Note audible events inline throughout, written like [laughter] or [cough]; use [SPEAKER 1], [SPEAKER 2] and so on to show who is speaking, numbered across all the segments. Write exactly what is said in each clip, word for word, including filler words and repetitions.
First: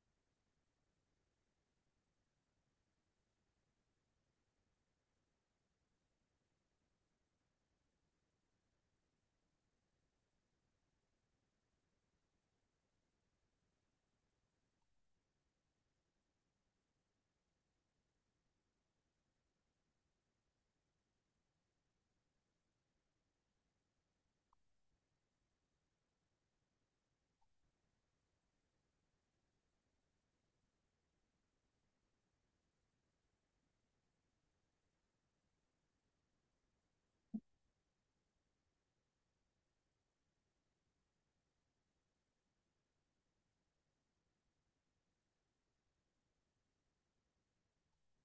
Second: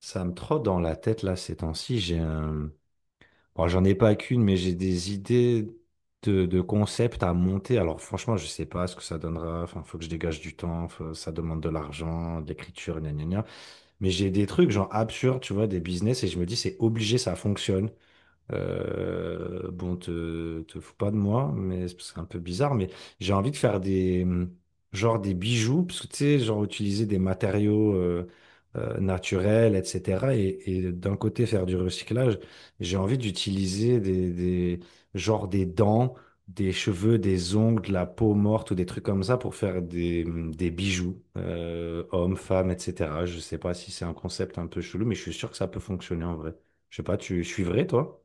[SPEAKER 1] Ça me trotte dans la tête là ces temps-ci. J'ai un... bon, j'en ai pas qu'une, mais j'ai des idées de, de concepts à monter. Alors franchement, je sais pas ce que ça donnera. Enfin, faut que je dégage du temps. faut- Ça demande de l'argent, de l'écriture, gna gna gna. Mais j'ai des trucs genre absurdes, tu vois, des business et je me dis c'est obligé, ça fonctionne. Euh, bon, te, te fous pas de moi, mais c'est parce que c'est un peu bizarre, mais j'ai envie de faire des, mm, genre des bijoux, parce que tu sais, genre utiliser des matériaux euh, euh, naturels, et cetera. Et, et d'un côté faire du recyclage, j'ai envie d'utiliser des, des, genre des dents, des cheveux, des ongles, de la peau morte ou des trucs comme ça pour faire des, mm, des bijoux, euh, hommes, femmes, et cetera. Je sais pas si c'est un concept un peu chelou, mais je suis sûr que ça peut fonctionner en vrai. Je sais pas, tu suivrais, toi?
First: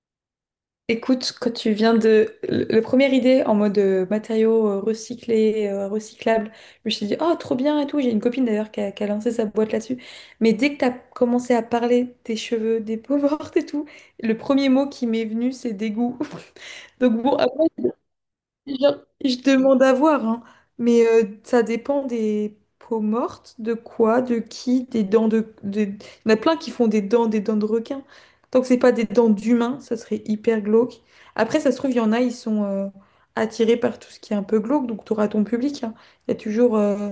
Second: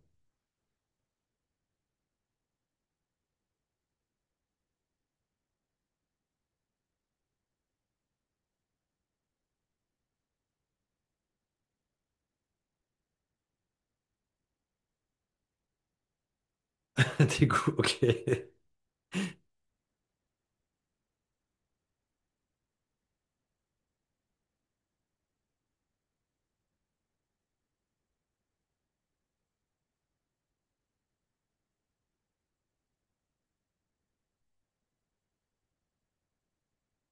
[SPEAKER 2] Écoute, quand tu viens de... le- La première idée en mode euh, matériaux euh, recyclés, euh, recyclables, je me suis dit, oh, trop bien et tout. J'ai une copine d'ailleurs qui a, qui a lancé sa boîte là-dessus. Mais dès que tu as commencé à parler des cheveux, des peaux [laughs] mortes et tout, le premier mot qui m'est venu, c'est dégoût. [laughs]
[SPEAKER 1] [laughs]
[SPEAKER 2] Donc bon,
[SPEAKER 1] Des
[SPEAKER 2] après,
[SPEAKER 1] goûts, ok. [laughs]
[SPEAKER 2] genre, je demande à voir, hein. Mais euh, ça dépend des peaux mortes, de quoi, de qui, des dents de, des- Il y en a plein qui font des dents, des dents de requin. Tant que c'est pas des dents d'humain, ça serait hyper glauque. Après, ça se trouve, il y en a, ils sont euh, attirés par tout ce qui est un peu glauque, donc tu auras ton public, hein. Il y a toujours euh,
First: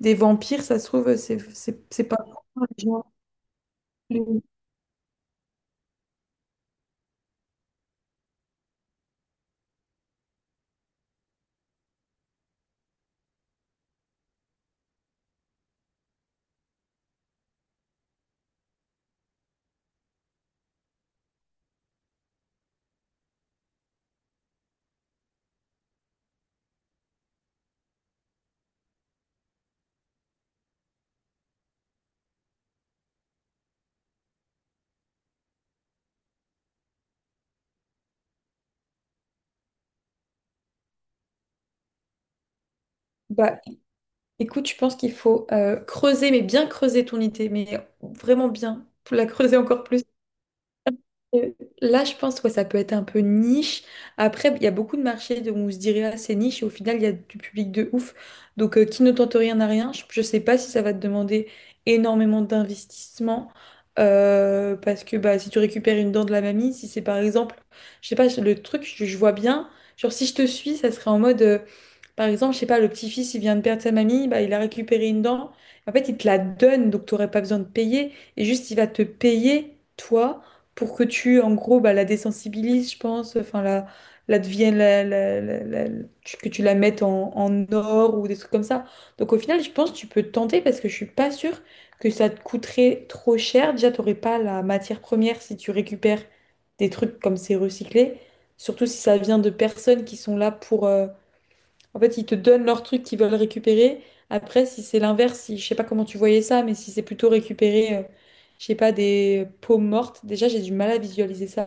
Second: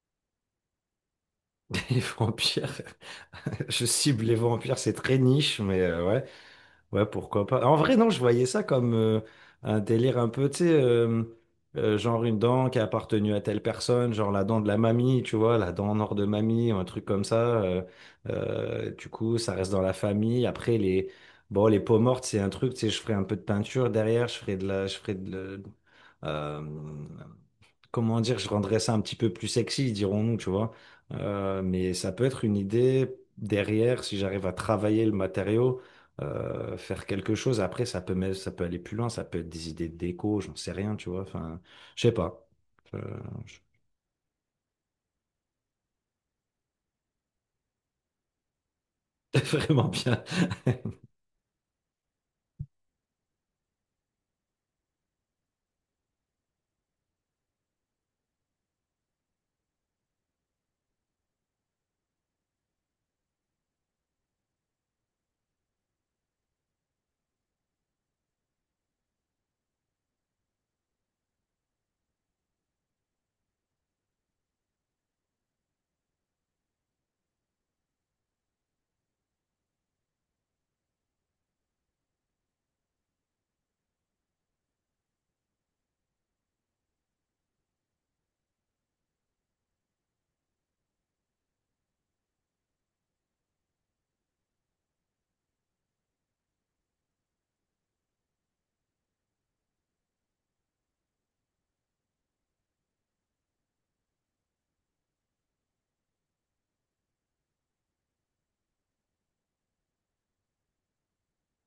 [SPEAKER 2] des vampires, ça se trouve, euh, c'est c'est-
[SPEAKER 1] Les
[SPEAKER 2] c'est pas...
[SPEAKER 1] vampires.
[SPEAKER 2] les gens-
[SPEAKER 1] [laughs] Je cible les
[SPEAKER 2] les-
[SPEAKER 1] vampires, c'est très niche, mais euh, ouais, ouais, pourquoi pas. En vrai, non, je voyais ça comme euh, un délire un peu, tu sais, euh, euh, genre une dent qui a appartenu à telle personne, genre la dent de la mamie, tu vois, la dent en or de mamie, ou un truc comme ça. euh, euh, du coup, ça reste dans la famille. Après, les, bon, les peaux mortes, c'est un truc, tu sais, je ferai un peu de peinture derrière, je ferai de la, je ferai de, la- euh, comment dire, je rendrais ça un petit peu plus sexy, dirons-nous, tu vois. Euh, mais ça peut être une idée derrière, si j'arrive à travailler le matériau, euh, faire quelque chose. Après, ça peut, même- ça peut aller plus loin, ça peut être des idées de déco, j'en sais rien, tu vois. Enfin, je sais pas. Euh,
[SPEAKER 2] Bah,
[SPEAKER 1] je-
[SPEAKER 2] écoute, je pense qu'il faut euh, creuser, mais bien creuser ton idée, mais vraiment bien, pour la
[SPEAKER 1] [laughs]
[SPEAKER 2] creuser encore
[SPEAKER 1] Vraiment
[SPEAKER 2] plus.
[SPEAKER 1] bien. [laughs]
[SPEAKER 2] Euh, Là, je pense que ça peut être un peu niche. Après, il y a beaucoup de marchés de- où on se dirait ah, c'est niche et au final, il y a du public de ouf. Donc, euh, qui ne tente rien n'a rien. Je ne sais pas si ça va te demander énormément d'investissement, euh, parce que bah, si tu récupères une dent de la mamie, si c'est par exemple, je sais pas, le truc, je, je vois bien, genre si je te suis, ça serait en mode. Euh, par exemple, je sais pas, le petit-fils, il vient de perdre sa mamie, bah, il a récupéré une dent. En fait, il te la donne, donc tu n'aurais pas besoin de payer. Et juste, il va te payer, toi, pour que tu, en gros, bah, la désensibilises, je pense, enfin, la, la devienne, la- la- la- la- la- tu- que tu la mettes en, en or ou des trucs comme ça. Donc, au final, je pense que tu peux te tenter parce que je suis pas sûre que ça te coûterait trop cher. Déjà, tu n'aurais pas la matière première si tu récupères des trucs comme c'est recyclé. Surtout si ça vient de personnes qui sont là pour... euh, en fait, ils te donnent leur truc qu'ils veulent récupérer. Après, si c'est l'inverse, si, je sais pas comment tu voyais ça, mais si c'est plutôt récupérer, euh, je sais pas, des peaux mortes, déjà j'ai du mal à visualiser ça,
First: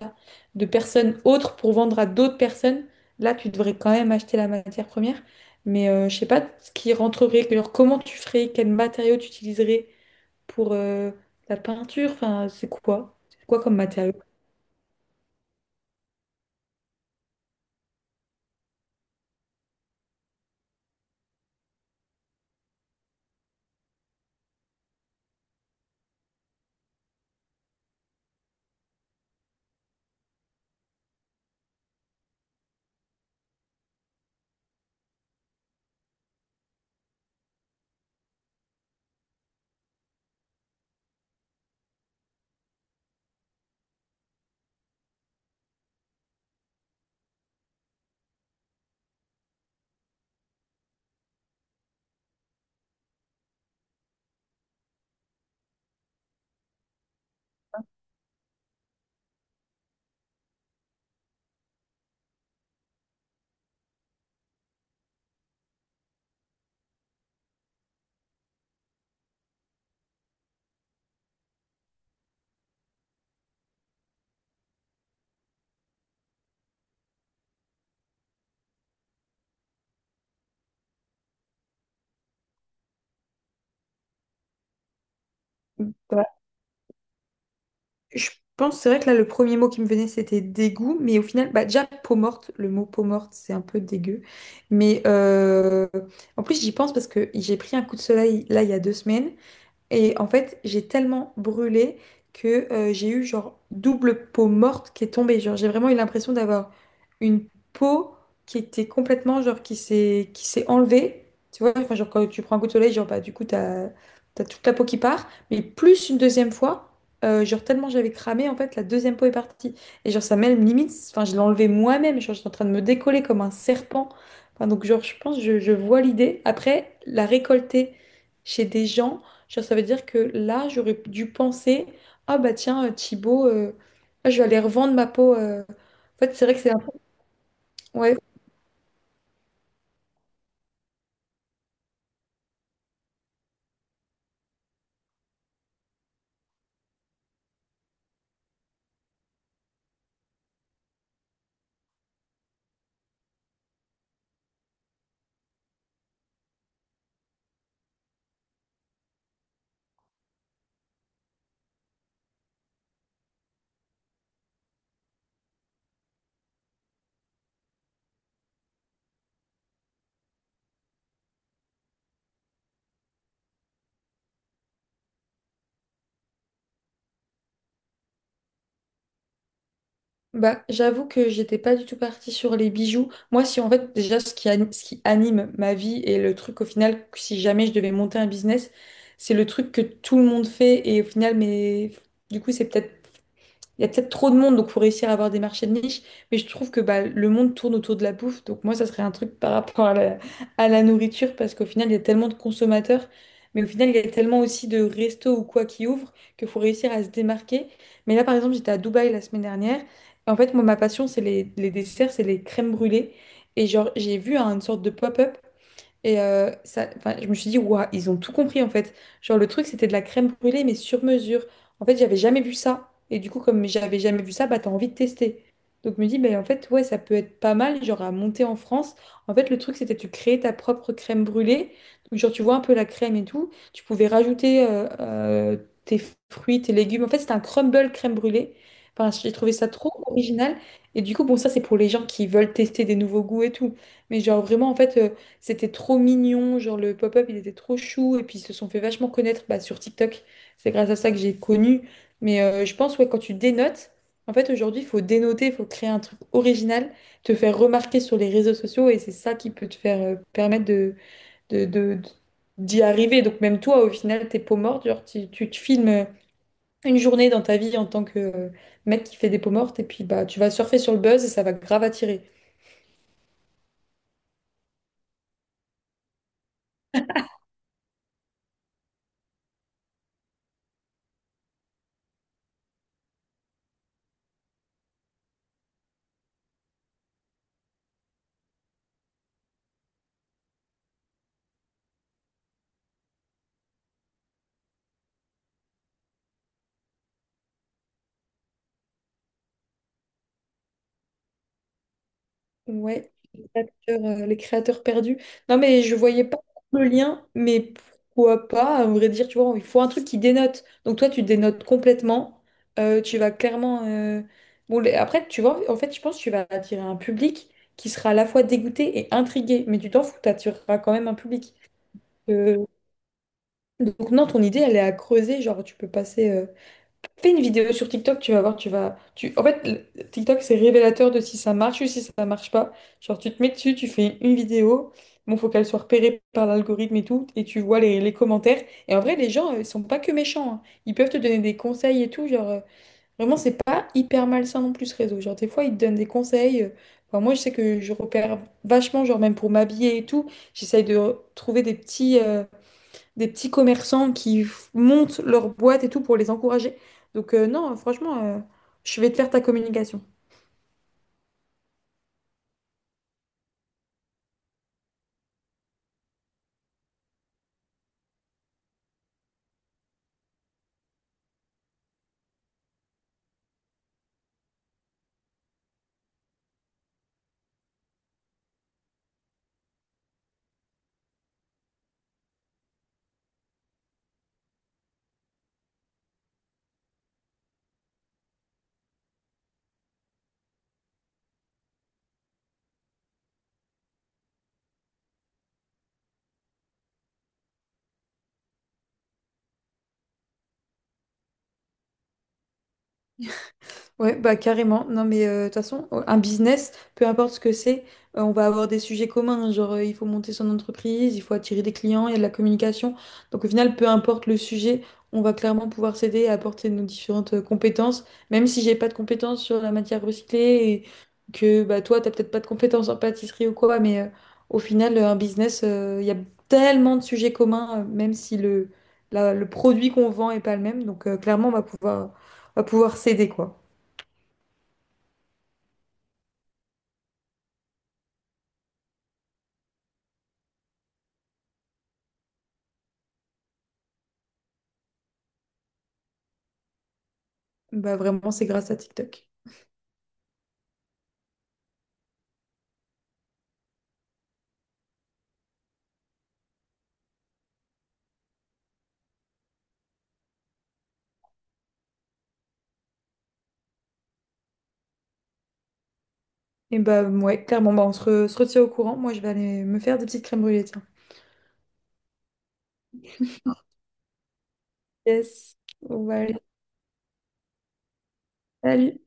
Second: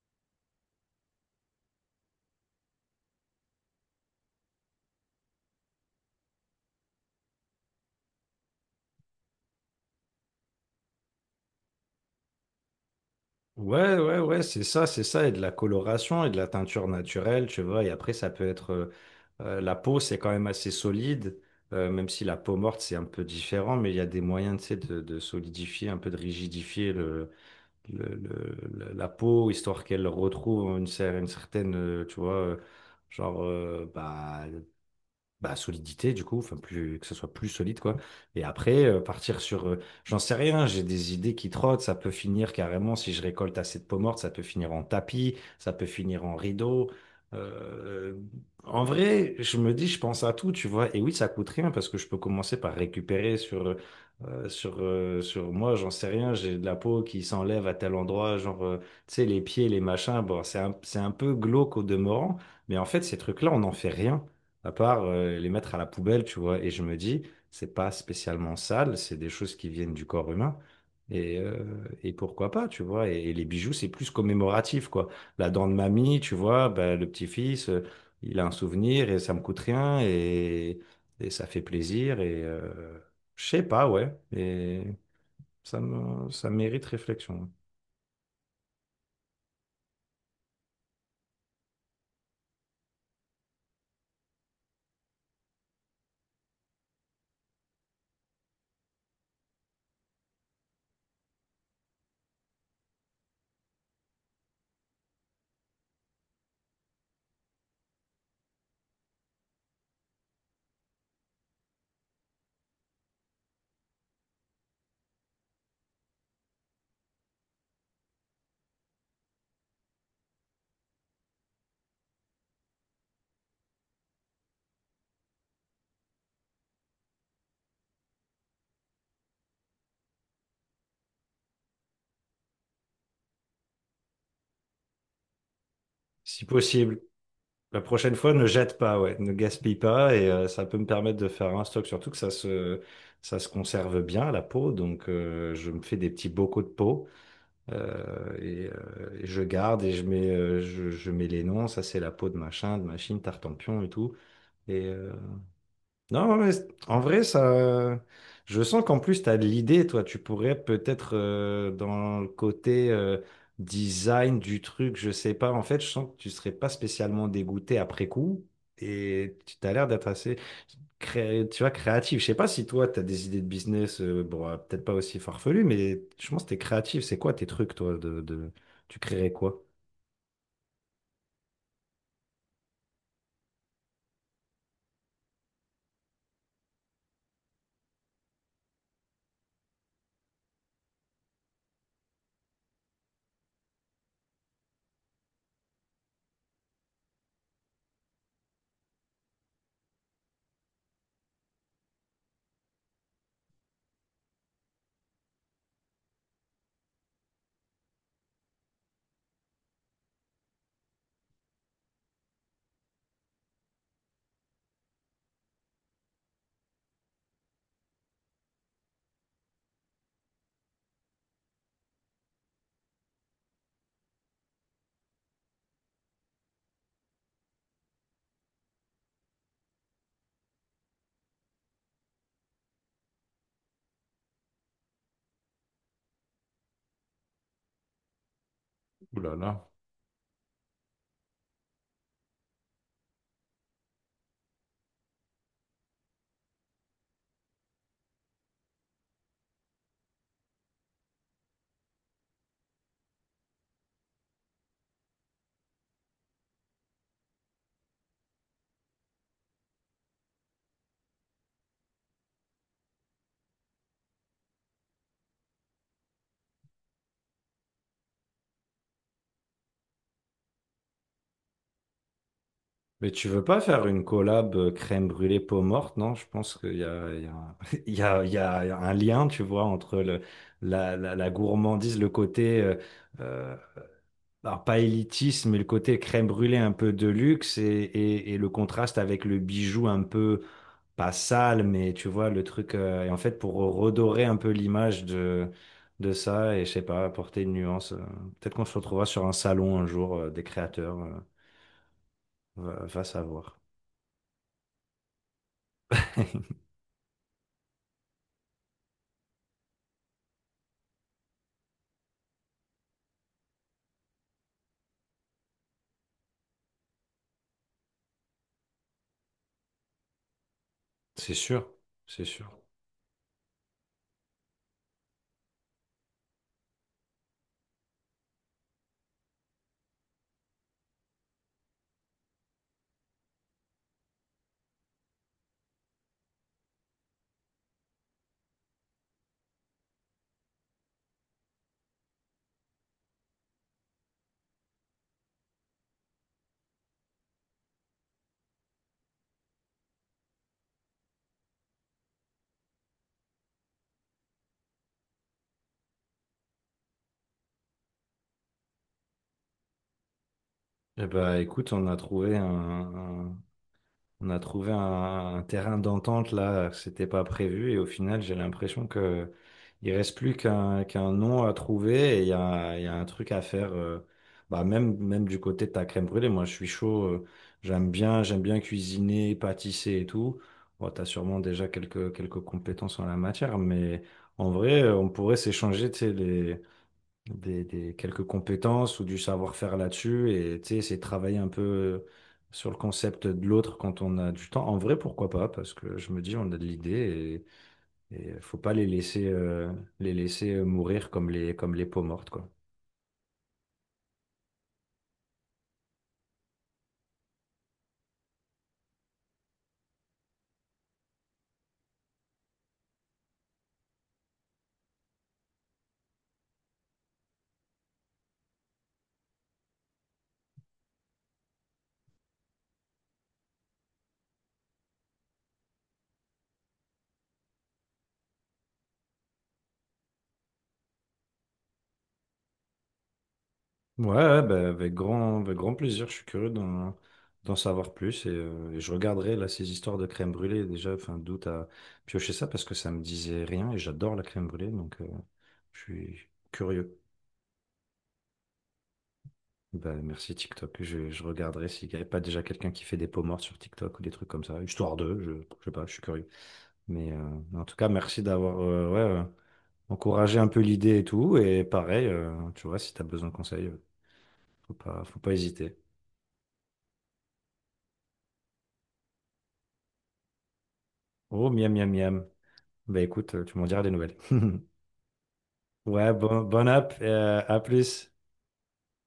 [SPEAKER 2] de personnes autres pour vendre à d'autres personnes, là tu devrais quand même acheter la matière première. Mais euh, je sais pas ce qui rentrerait, genre, comment tu ferais, quels matériaux tu utiliserais pour euh, la peinture, enfin c'est quoi? C'est quoi comme
[SPEAKER 1] Ouais,
[SPEAKER 2] matériau?
[SPEAKER 1] ouais, ouais, c'est ça, c'est ça, et de la coloration et de la teinture naturelle, tu vois, et après ça peut être, euh, euh, la peau c'est quand même assez solide, euh, même si la peau morte c'est un peu différent, mais il y a des moyens, tu sais, de, de solidifier, un peu de rigidifier le, le, le- le- la peau, histoire qu'elle retrouve une, cer- une certaine, euh, tu vois, euh, genre, euh, bah, bah, solidité du coup, enfin plus que ce soit plus solide quoi. Et après euh, partir sur, euh, j'en sais rien, j'ai des idées qui trottent, ça peut finir carrément si je récolte assez de peaux mortes, ça peut finir en tapis, ça peut finir en rideau. Euh, en vrai, je me dis, je pense à tout, tu vois. Et oui, ça coûte rien parce que je peux commencer par récupérer sur euh, euh, sur euh, sur moi, j'en sais rien, j'ai de la peau qui s'enlève à tel endroit, genre euh, tu sais les pieds, les machins. Bon, c'est un c'est un peu glauque au demeurant, mais en fait ces trucs-là, on n'en fait rien à part euh, les mettre à la poubelle, tu vois. Et je me dis, c'est pas spécialement sale, c'est des choses qui viennent du corps humain. Et, euh, et pourquoi pas, tu vois. Et, et les bijoux, c'est plus commémoratif, quoi. La dent de mamie, tu vois, bah, le petit-fils, euh, il a un souvenir et ça me coûte rien et, et ça fait plaisir. Et euh, je sais pas, ouais. Et ça me, ça mérite réflexion,
[SPEAKER 2] Je pense, c'est vrai que là, le premier mot qui me venait, c'était dégoût, mais au final, bah, déjà, peau morte, le mot peau morte, c'est un peu dégueu. Mais euh, en plus, j'y pense parce que j'ai pris un coup de soleil là, il y a deux semaines, et en fait, j'ai tellement brûlé que euh, j'ai eu genre double peau morte qui est tombée. Genre, j'ai vraiment eu l'impression d'avoir une peau qui était complètement genre qui s'est qui s'est enlevée. Tu vois, enfin, genre quand tu prends un coup de soleil, genre bah du coup t'as t'as toute la peau qui part, mais plus une deuxième fois. euh, genre tellement j'avais cramé en fait la deuxième peau est partie et genre ça même limite enfin je l'ai enlevée moi-même genre j'étais en train de me décoller comme un serpent. Enfin, donc genre je pense je, je vois l'idée après la récolter chez des gens. Genre, ça veut dire que là, j'aurais dû penser, ah bah tiens, euh, Thibaut, euh, ah, je vais aller revendre ma peau. euh. En fait,
[SPEAKER 1] si
[SPEAKER 2] c'est vrai que c'est un... peu-
[SPEAKER 1] possible. La prochaine
[SPEAKER 2] Ouais,
[SPEAKER 1] fois, ne jette pas, ouais, ne gaspille pas et euh, ça peut me permettre de faire un stock, surtout que ça se, ça se conserve bien la peau, donc euh, je me fais des petits bocaux de peau euh, et, euh, et je garde et je mets, euh, je, je mets les noms, ça c'est la peau de machin, de machine, tartempion et tout, et, euh, non, mais c'est- en vrai, ça. Je sens qu'en plus, tu as de l'idée, toi. Tu pourrais peut-être, euh, dans le côté euh, design du truc, je sais pas. En fait, je sens que tu serais pas spécialement dégoûté après coup. Et tu as l'air d'être assez cré- tu vois, créatif. Je sais pas si toi, tu as des idées de business, euh, bon, euh, peut-être pas aussi farfelues, mais je pense que tu es créatif. C'est quoi tes trucs, toi, de, de- Tu créerais quoi?
[SPEAKER 2] bah j'avoue que j'étais pas du tout partie sur les bijoux. Moi, si en fait, déjà, ce qui, ani- ce qui anime ma vie et le truc au final, que si jamais je devais monter un business, c'est le truc que tout le monde fait et au final, mais du coup, c'est peut-être il y a peut-être trop de monde, donc faut réussir à avoir des marchés de niche. Mais je trouve que bah, le monde tourne autour de la bouffe. Donc moi, ça serait un truc par rapport à la, à la nourriture, parce qu'au final, il y a tellement de consommateurs, mais au final, il y a tellement aussi de restos ou quoi qui ouvrent qu'il faut réussir à se démarquer. Mais là, par exemple, j'étais à Dubaï la semaine dernière. Et en fait, moi, ma passion, c'est les, les desserts, c'est les crèmes brûlées. Et genre, j'ai vu hein, une sorte de pop-up. Et euh, ça, enfin, je me suis dit, waouh, ils ont tout compris en fait. Genre, le truc, c'était de la crème brûlée, mais sur mesure. En fait, j'avais jamais vu ça. Et du coup, comme j'avais jamais vu ça, bah, t'as envie de tester. Donc, je me dis, bah, en fait, ouais, ça peut être pas mal, genre, à monter en France. En fait, le truc, c'était tu créais ta propre crème brûlée. Donc, genre, tu vois un peu la crème et tout. Tu pouvais rajouter euh, euh, tes fruits, tes légumes. En fait, c'était un crumble crème brûlée. Enfin,
[SPEAKER 1] Ouh
[SPEAKER 2] j'ai
[SPEAKER 1] là
[SPEAKER 2] trouvé
[SPEAKER 1] là.
[SPEAKER 2] ça trop original. Et du coup, bon, ça, c'est pour les gens qui veulent tester des nouveaux goûts et tout. Mais genre, vraiment, en fait. euh, c'était trop mignon, genre le pop-up, il était trop chou. Et puis ils se sont fait vachement connaître bah, sur TikTok. C'est grâce à ça que j'ai connu. Mais euh, je pense, ouais, quand tu dénotes, en fait, aujourd'hui, il faut dénoter, il faut créer un truc original, te faire remarquer sur les réseaux sociaux. Et c'est ça qui peut te faire euh, permettre de, de, de- de- d'y arriver. Donc même toi, au final, tes peaux mortes, genre tu, tu te filmes euh, une journée dans ta vie en tant que euh, mec qui fait des peaux mortes. Et puis bah, tu vas surfer sur le buzz et ça va grave attirer.
[SPEAKER 1] Mais tu veux pas faire une collab euh, crème brûlée peau morte, non? Je pense qu'il y a, il y a, [laughs] il y a, il y a un lien, tu vois, entre le, la, la, la gourmandise, le côté, euh, euh, alors pas élitisme, mais le côté crème brûlée un peu de luxe et, et, et le contraste avec le bijou un peu, pas sale, mais tu vois, le truc. euh, et en fait, pour redorer un peu l'image de, de ça et je sais pas, apporter une nuance. euh, peut-être qu'on se retrouvera sur un salon un jour, euh, des créateurs, euh, va, va
[SPEAKER 2] Ouais, les
[SPEAKER 1] savoir.
[SPEAKER 2] créateurs, euh, les créateurs perdus. Non, mais je voyais pas le lien, mais pourquoi pas, à vrai dire, tu vois, il faut un truc qui dénote. Donc toi, tu dénotes complètement. Euh, tu vas clairement. euh, Bon, les- après, tu vois, en fait, je pense que tu vas attirer un public qui sera à la fois dégoûté et intrigué, mais tu t'en fous, tu attireras quand même un
[SPEAKER 1] C'est
[SPEAKER 2] public.
[SPEAKER 1] sûr, c'est sûr.
[SPEAKER 2] Euh, Donc non, ton idée, elle est à creuser, genre tu peux passer. euh, Fais une vidéo sur TikTok, tu vas voir, tu vas. Tu... En fait, le- TikTok, c'est révélateur de si ça marche ou si ça marche pas. Genre, tu te mets dessus, tu fais une vidéo. Bon, faut qu'elle soit repérée par l'algorithme et tout, et tu vois les, les commentaires. Et en vrai, les gens, euh, ils sont pas que méchants, hein. Ils peuvent te donner des conseils et tout. Genre, euh, vraiment, c'est pas hyper malsain non plus ce réseau. Genre, des fois, ils te donnent des conseils. euh, Enfin, moi, je sais que je repère vachement, genre, même pour m'habiller et tout, j'essaye de re- trouver des petits. Euh, des petits commerçants qui f- montent leur boîte et tout pour les encourager. Donc euh, non, franchement, euh, je vais te faire ta communication.
[SPEAKER 1] Eh ben, écoute, on a trouvé un, un- on a trouvé un, un terrain d'entente là, c'était pas prévu et au final, j'ai l'impression que il reste plus qu'un qu'un nom à trouver et il y a, il y a un truc à faire. euh, bah même même du côté de ta crème brûlée, moi je suis chaud. euh, j'aime bien, j'aime bien cuisiner, pâtisser et tout. Bon, t'as sûrement déjà quelques quelques compétences en la matière, mais en vrai, on pourrait s'échanger, tu sais, les des, des- quelques compétences ou du savoir-faire là-dessus et tu sais, c'est travailler un peu euh, sur le concept de l'autre quand on a du temps. En vrai, pourquoi pas? Parce que je me dis, on a de l'idée et, et faut pas les laisser, euh, les laisser euh, mourir comme les, comme les peaux mortes, quoi.
[SPEAKER 2] Ouais, bah carrément. Non, mais euh, de toute façon, euh, un business, peu importe ce que c'est, euh, on va avoir des sujets communs, hein. Genre, euh, il faut monter son entreprise, il faut attirer des clients, il y a de la communication. Donc, au final, peu importe le sujet, on va clairement pouvoir s'aider et apporter nos différentes euh, compétences. Même si j'ai pas de compétences sur la matière recyclée et que bah, toi, t'as peut-être pas de compétences en pâtisserie ou quoi, mais euh, au final, euh, un business, euh, il y a tellement de sujets communs, euh, même si le, la- le produit qu'on vend est pas le même. Donc, euh, clairement, on va pouvoir, on va pouvoir s'aider, quoi.
[SPEAKER 1] Ouais, ouais, bah, avec grand, avec grand plaisir. Je suis curieux d'en, d'en savoir plus et, euh, et je regarderai là ces histoires de crème brûlée déjà. Enfin, d'où t'as pioché ça parce que ça me disait rien et j'adore la crème brûlée donc euh, je suis curieux.
[SPEAKER 2] Bah vraiment, c'est grâce à TikTok.
[SPEAKER 1] Ben, merci TikTok. Je, je regarderai s'il n'y avait pas déjà quelqu'un qui fait des peaux mortes sur TikTok ou des trucs comme ça, histoire de, je, je sais pas, je suis curieux. Mais euh, en tout cas, merci d'avoir euh, ouais, euh, encouragé un peu l'idée et tout. Et pareil, euh, tu vois, si tu as besoin de conseils, euh, faut pas, faut pas hésiter.
[SPEAKER 2] Et bah ouais, clairement, bah on se, re- se retient au courant. Moi, je vais aller me faire des petites crèmes brûlées, tiens.
[SPEAKER 1] Oh, miam, miam, miam. Ben écoute, euh, tu m'en diras des nouvelles. [laughs]
[SPEAKER 2] Yes. On
[SPEAKER 1] Ouais,
[SPEAKER 2] va aller.
[SPEAKER 1] bon, bon app, et, euh, à plus.
[SPEAKER 2] Salut.